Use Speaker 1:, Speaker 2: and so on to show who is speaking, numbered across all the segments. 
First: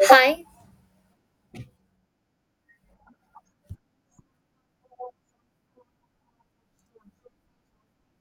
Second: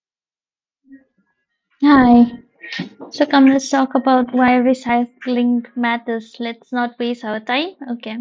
Speaker 1: Hi.
Speaker 2: Hi. So come, let's talk about why recycling matters. Let's not waste our time. Okay.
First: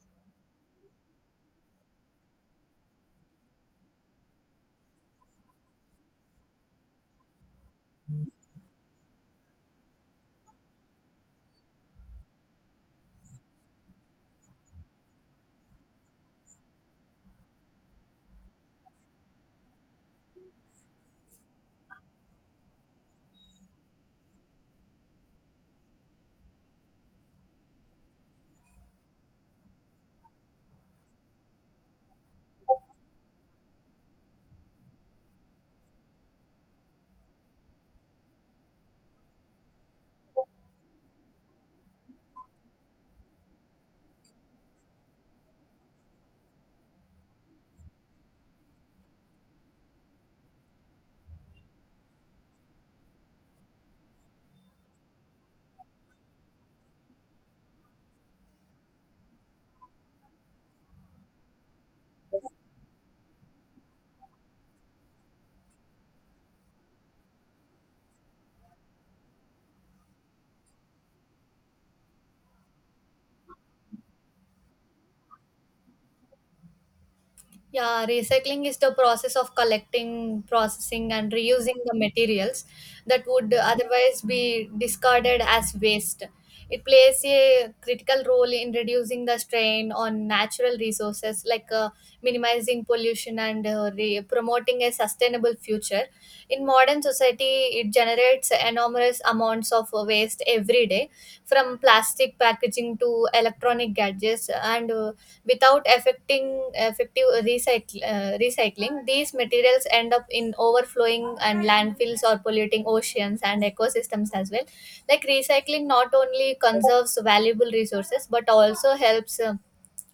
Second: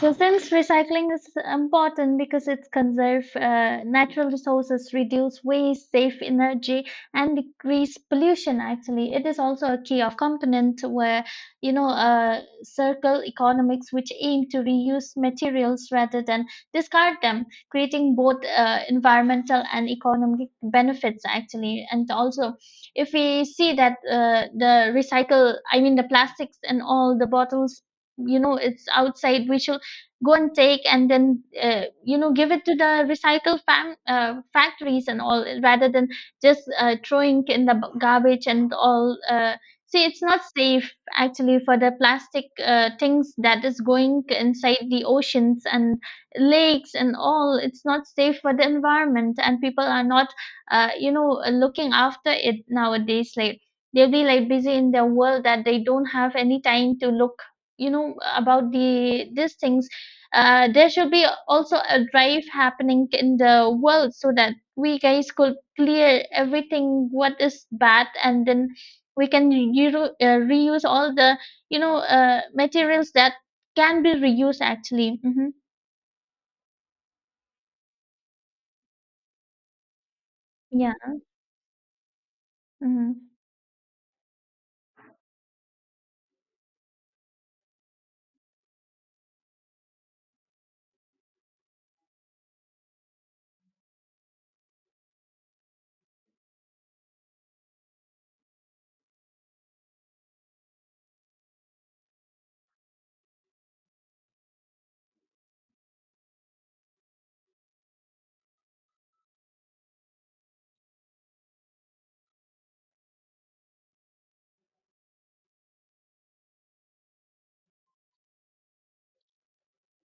Speaker 2: So since recycling is important because it conserves natural resources, reduce waste, save energy, and decrease pollution, actually, it is also a key of component where circle economics, which aim to reuse materials rather than discard them, creating both environmental and economic benefits actually. And also if we see that the recycle, I mean the plastics and all the bottles, you know, it's outside, we should go and take and then give it to the factories and all rather than just throwing in the garbage and all. See, it's not safe actually for the plastic things that is going inside the oceans and lakes and all. It's not safe for the environment and people are not looking after it nowadays. Like they'll be like busy in their world that they don't have any time to look, you know, about these things. There should be also a drive happening in the world so that we guys could clear everything what is bad, and then we can reuse all the materials that can be reused actually. Hmm.
Speaker 1: Yeah, recycling is the process of collecting,
Speaker 2: Yeah.
Speaker 1: processing, and reusing the materials that
Speaker 2: Hmm.
Speaker 1: would otherwise be discarded as waste. It plays a critical role in reducing the strain on natural resources, like minimizing pollution and promoting a sustainable future. In modern society, it generates enormous amounts of waste every day, from plastic packaging to electronic gadgets and without affecting effective recycling these materials end up in overflowing and landfills or polluting oceans and ecosystems as well. Like recycling not only conserves valuable resources but also helps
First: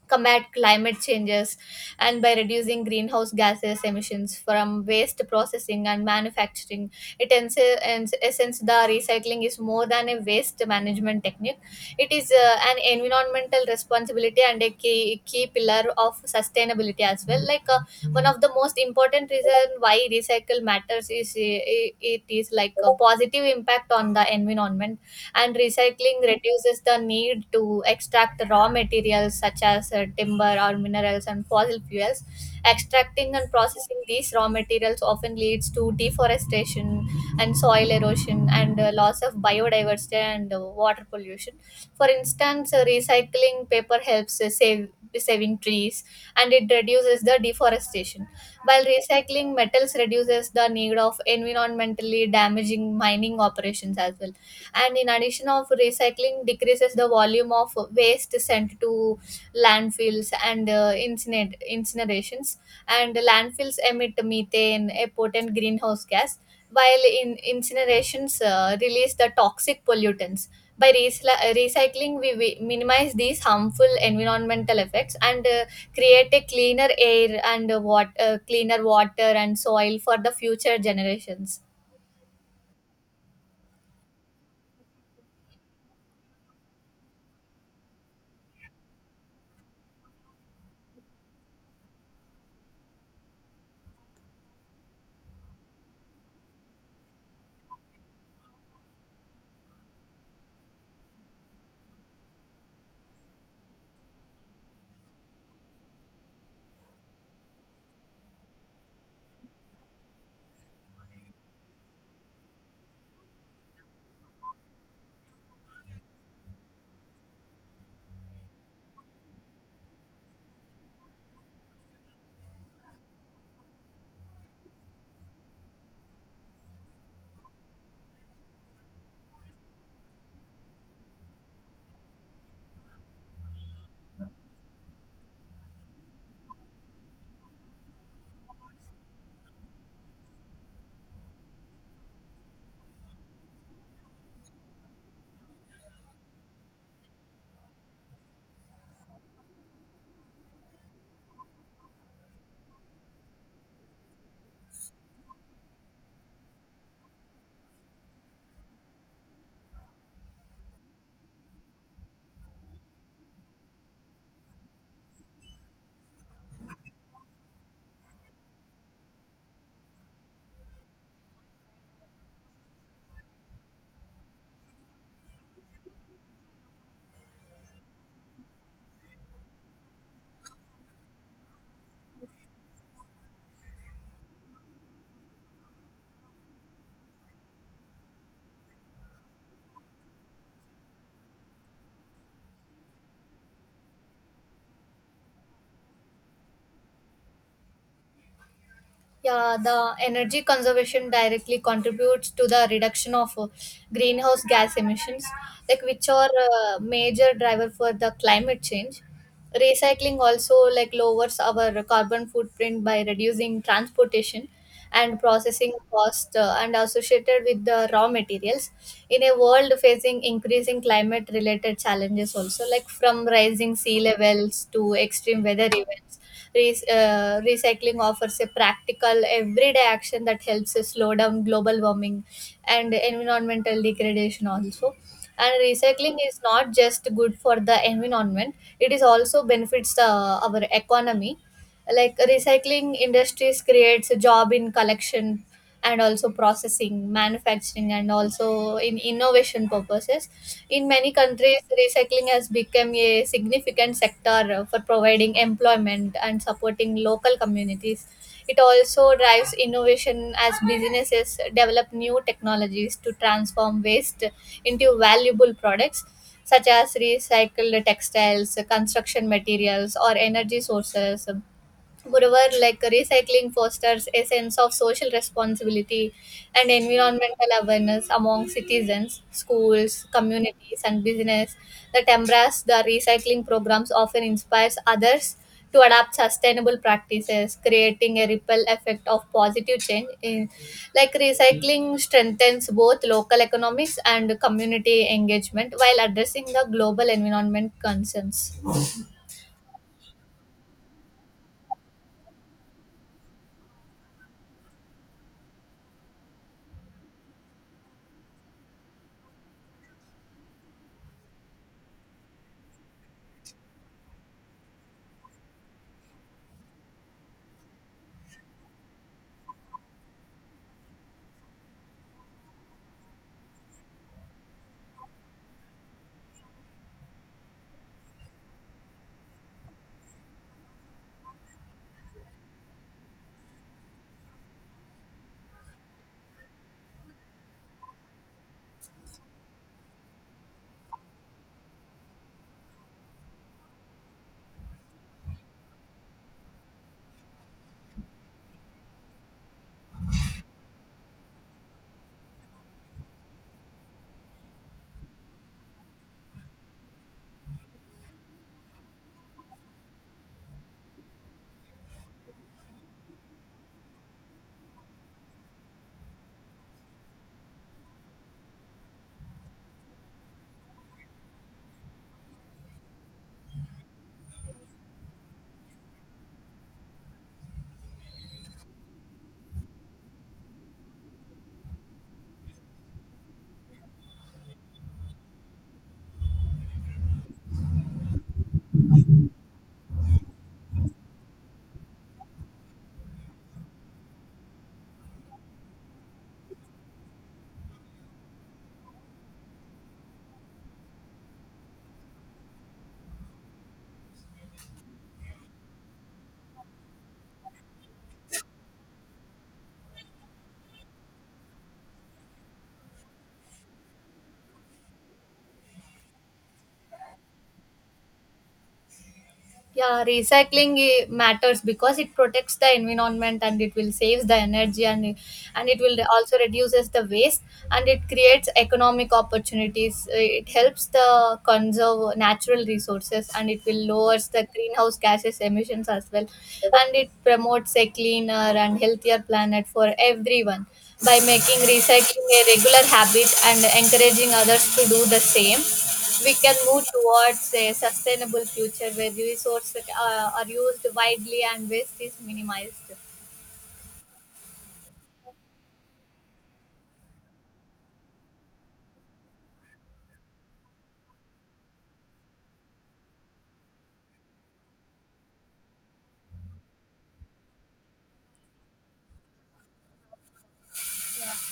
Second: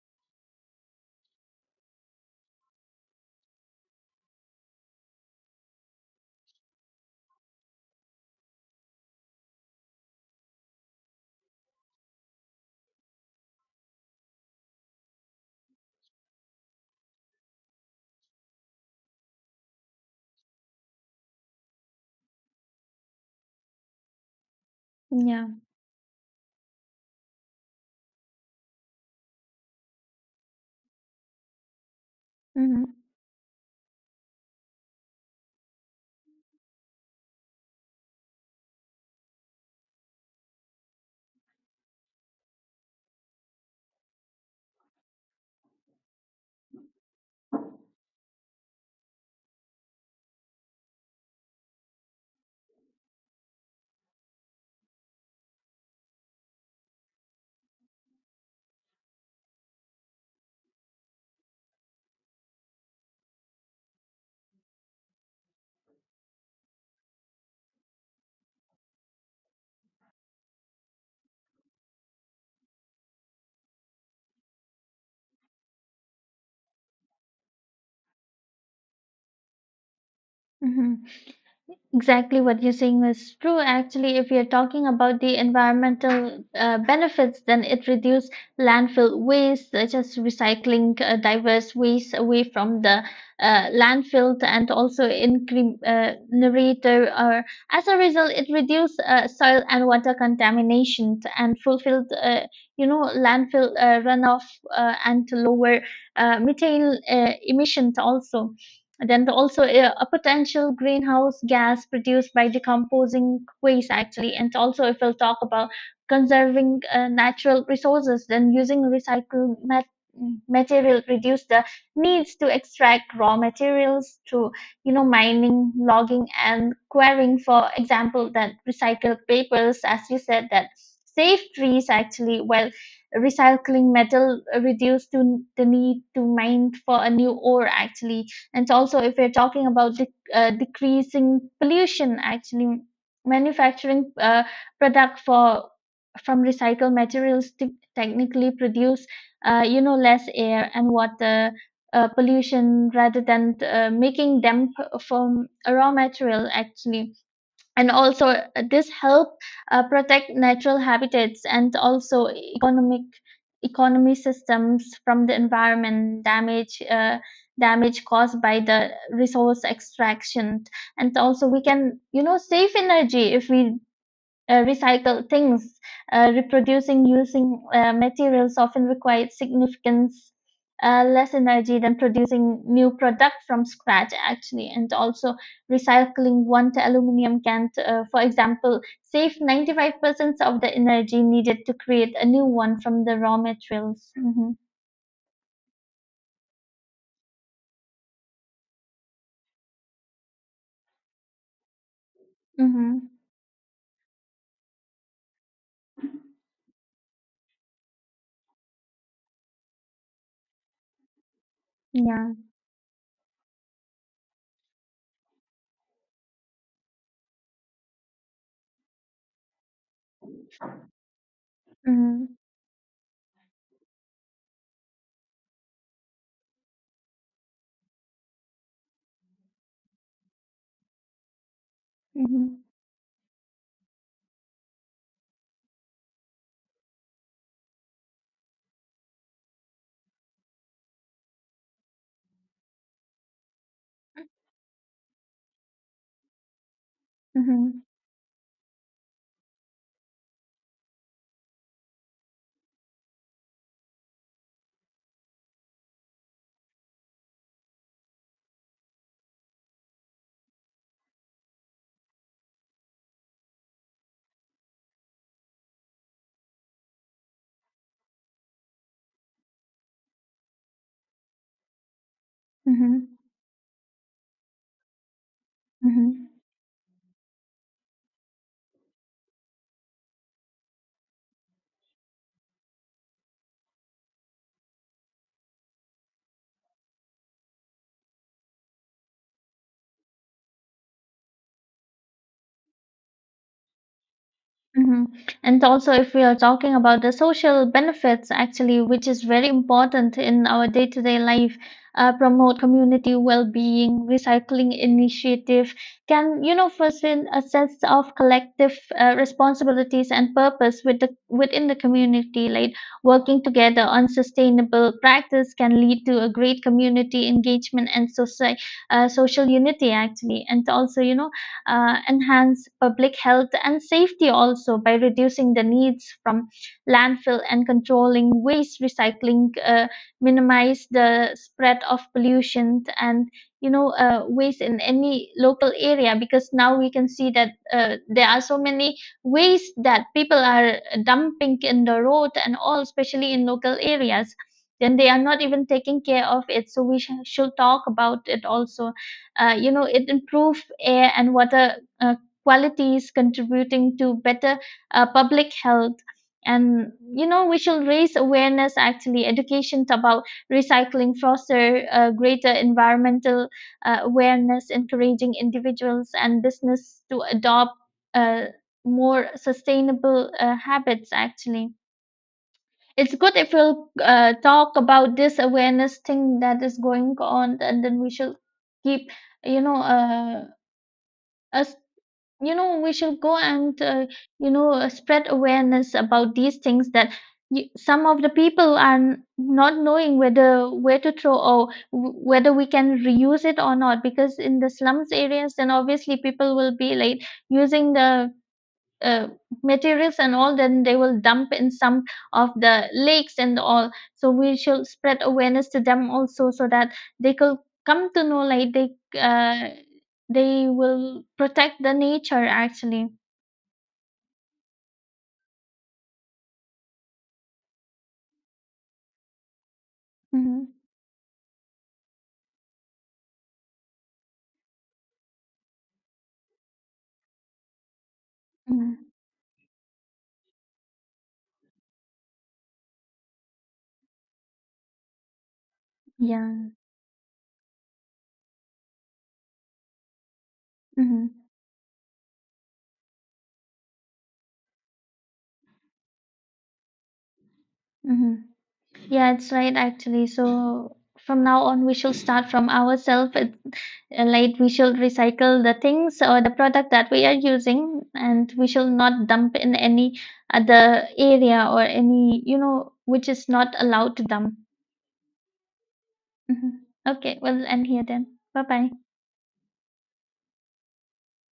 Speaker 1: combat climate changes, and by reducing greenhouse gases emissions from waste processing and manufacturing, it ends. In essence, the recycling is more than a waste management technique. It is an environmental responsibility and a key pillar of sustainability as well. Like one of the most important reason why recycle matters is it is like a positive impact on the environment,
Speaker 2: Yeah.
Speaker 1: and recycling reduces the need to extract raw materials such as timber or minerals and fossil fuels.
Speaker 2: Hmm.
Speaker 1: Extracting and processing these raw materials often leads to deforestation and soil erosion, and loss of biodiversity, and water pollution. For instance, recycling paper helps save saving trees, and it reduces the deforestation, while recycling metals reduces the need of environmentally damaging mining operations as well. And in addition of recycling decreases the volume of waste sent to landfills and incinerations. And landfills emit methane, a potent greenhouse gas, while in incinerations release the toxic pollutants. By recycling, we minimize these harmful environmental effects, and create a cleaner air, and cleaner water and soil for the future
Speaker 2: Hmm.
Speaker 1: generations.
Speaker 2: Exactly what you're saying is true. Actually, if you're talking about the environmental benefits, then it reduces landfill waste, such as recycling diverse waste away from the landfill, and also increase narrator. Or as a result, it reduces soil and water contamination and fulfilled, landfill runoff and lower methane emissions also. Also, a potential greenhouse gas produced by decomposing waste actually. And also if we'll talk about conserving natural resources, then using recycled material reduce the needs to extract raw materials through, you know, mining, logging and quarrying. For example, that recycled papers, as you said, that save trees actually, while recycling metal reduce to the need to mine for a new ore actually. And so also, if we're talking about decreasing pollution, actually manufacturing product for from recycled materials to technically produce, less air and water pollution rather than making them from a raw material actually. And also this help protect natural habitats and also economic economy systems from the environment damage, damage caused by the resource extraction. And also we can, you know, save energy if we recycle things. Reproducing using materials often requires significant less energy than producing new product from scratch actually. And also recycling one aluminum can, for example, save 95% of the energy needed to create a new one from the raw materials. Hmm.
Speaker 1: Yeah, the energy conservation directly contributes to the
Speaker 2: Hmm.
Speaker 1: reduction of greenhouse gas emissions, like which are a major driver for the climate change. Recycling also like lowers our carbon
Speaker 2: Yeah.
Speaker 1: footprint by reducing transportation and processing cost and associated with the raw materials in a world facing increasing climate related
Speaker 2: Hmm.
Speaker 1: challenges, also like from rising sea levels to extreme weather events. Recycling offers a practical, everyday action that helps us slow down global warming
Speaker 2: Hmm.
Speaker 1: and environmental degradation also. And recycling is not just good for the environment; it is also benefits our economy. Like recycling industries creates a job in collection and also processing
Speaker 2: Hmm.
Speaker 1: manufacturing and also in innovation purposes. In many countries, recycling has become a significant sector for providing employment and supporting local communities. It also drives innovation as businesses develop new technologies to transform waste into valuable products, such as recycled textiles, construction materials, or energy sources. Moreover, like
Speaker 2: Hmm.
Speaker 1: recycling fosters a sense of social responsibility
Speaker 2: Hmm.
Speaker 1: and environmental awareness among citizens, schools, communities, and business that embrace the recycling programs often inspires others to adopt sustainable practices, creating a ripple effect of positive change. In, like recycling strengthens both local economics and
Speaker 2: Mhm.
Speaker 1: community
Speaker 2: And
Speaker 1: engagement
Speaker 2: also,
Speaker 1: while
Speaker 2: if we are
Speaker 1: addressing the
Speaker 2: talking about
Speaker 1: global
Speaker 2: the social
Speaker 1: environment
Speaker 2: benefits,
Speaker 1: concerns.
Speaker 2: actually, which is very important in our day-to-day life, promote community well-being, recycling initiative can, you know, foresee a sense of collective responsibilities and purpose with the, within the community. Like working together on sustainable practice can lead to a great community engagement and social, social unity, actually. And also, you know, enhance public health and safety also by reducing the needs from landfill and controlling waste recycling, minimize the spread of pollution and, waste in any local area, because now we can see that there are so many waste that people are dumping in the road and all, especially in local areas. Then they are not even taking care of it, so we should talk about it also. You know, it improves air and water qualities contributing to better public health. And, you know, we should raise awareness actually, education about recycling foster greater environmental awareness, encouraging individuals and business to adopt uh, more sustainable habits actually. It's good if we'll talk about this awareness thing that is going on, and then we should keep, you know uh, us, you know, we should go and, spread awareness about these things, that some of the people are not knowing whether where to throw or whether we can reuse it or not, because in the slums areas then obviously people will be like using the uh, materials and all, then they will dump in some of the lakes and all. So we should spread awareness to them also so that they could come to know like they, uh, they will protect the nature actually.
Speaker 1: Yeah,
Speaker 2: Mm-hmm.
Speaker 1: recycling matters because it protects the environment, and it will save the energy, and it will also reduces the waste, and it creates
Speaker 2: Mm-hmm.
Speaker 1: economic opportunities. It helps the conserve natural resources, and it will lowers the greenhouse gases emissions as well,
Speaker 2: Yeah.
Speaker 1: and it promotes a cleaner and healthier planet for everyone. By
Speaker 2: Mm-hmm.
Speaker 1: making recycling a regular habit and encouraging others to do the same, we can move towards a
Speaker 2: Mm-hmm.
Speaker 1: sustainable future where
Speaker 2: Yeah, it's right
Speaker 1: resources
Speaker 2: actually.
Speaker 1: are used
Speaker 2: So
Speaker 1: widely
Speaker 2: from now
Speaker 1: and
Speaker 2: on, we
Speaker 1: waste is
Speaker 2: should start from
Speaker 1: minimized.
Speaker 2: ourselves. Like we should recycle the things or the product that we are using, and we should not dump in any other area or any, you know, which is not allowed to dump. Mhm. Okay, we'll end here then. Bye bye.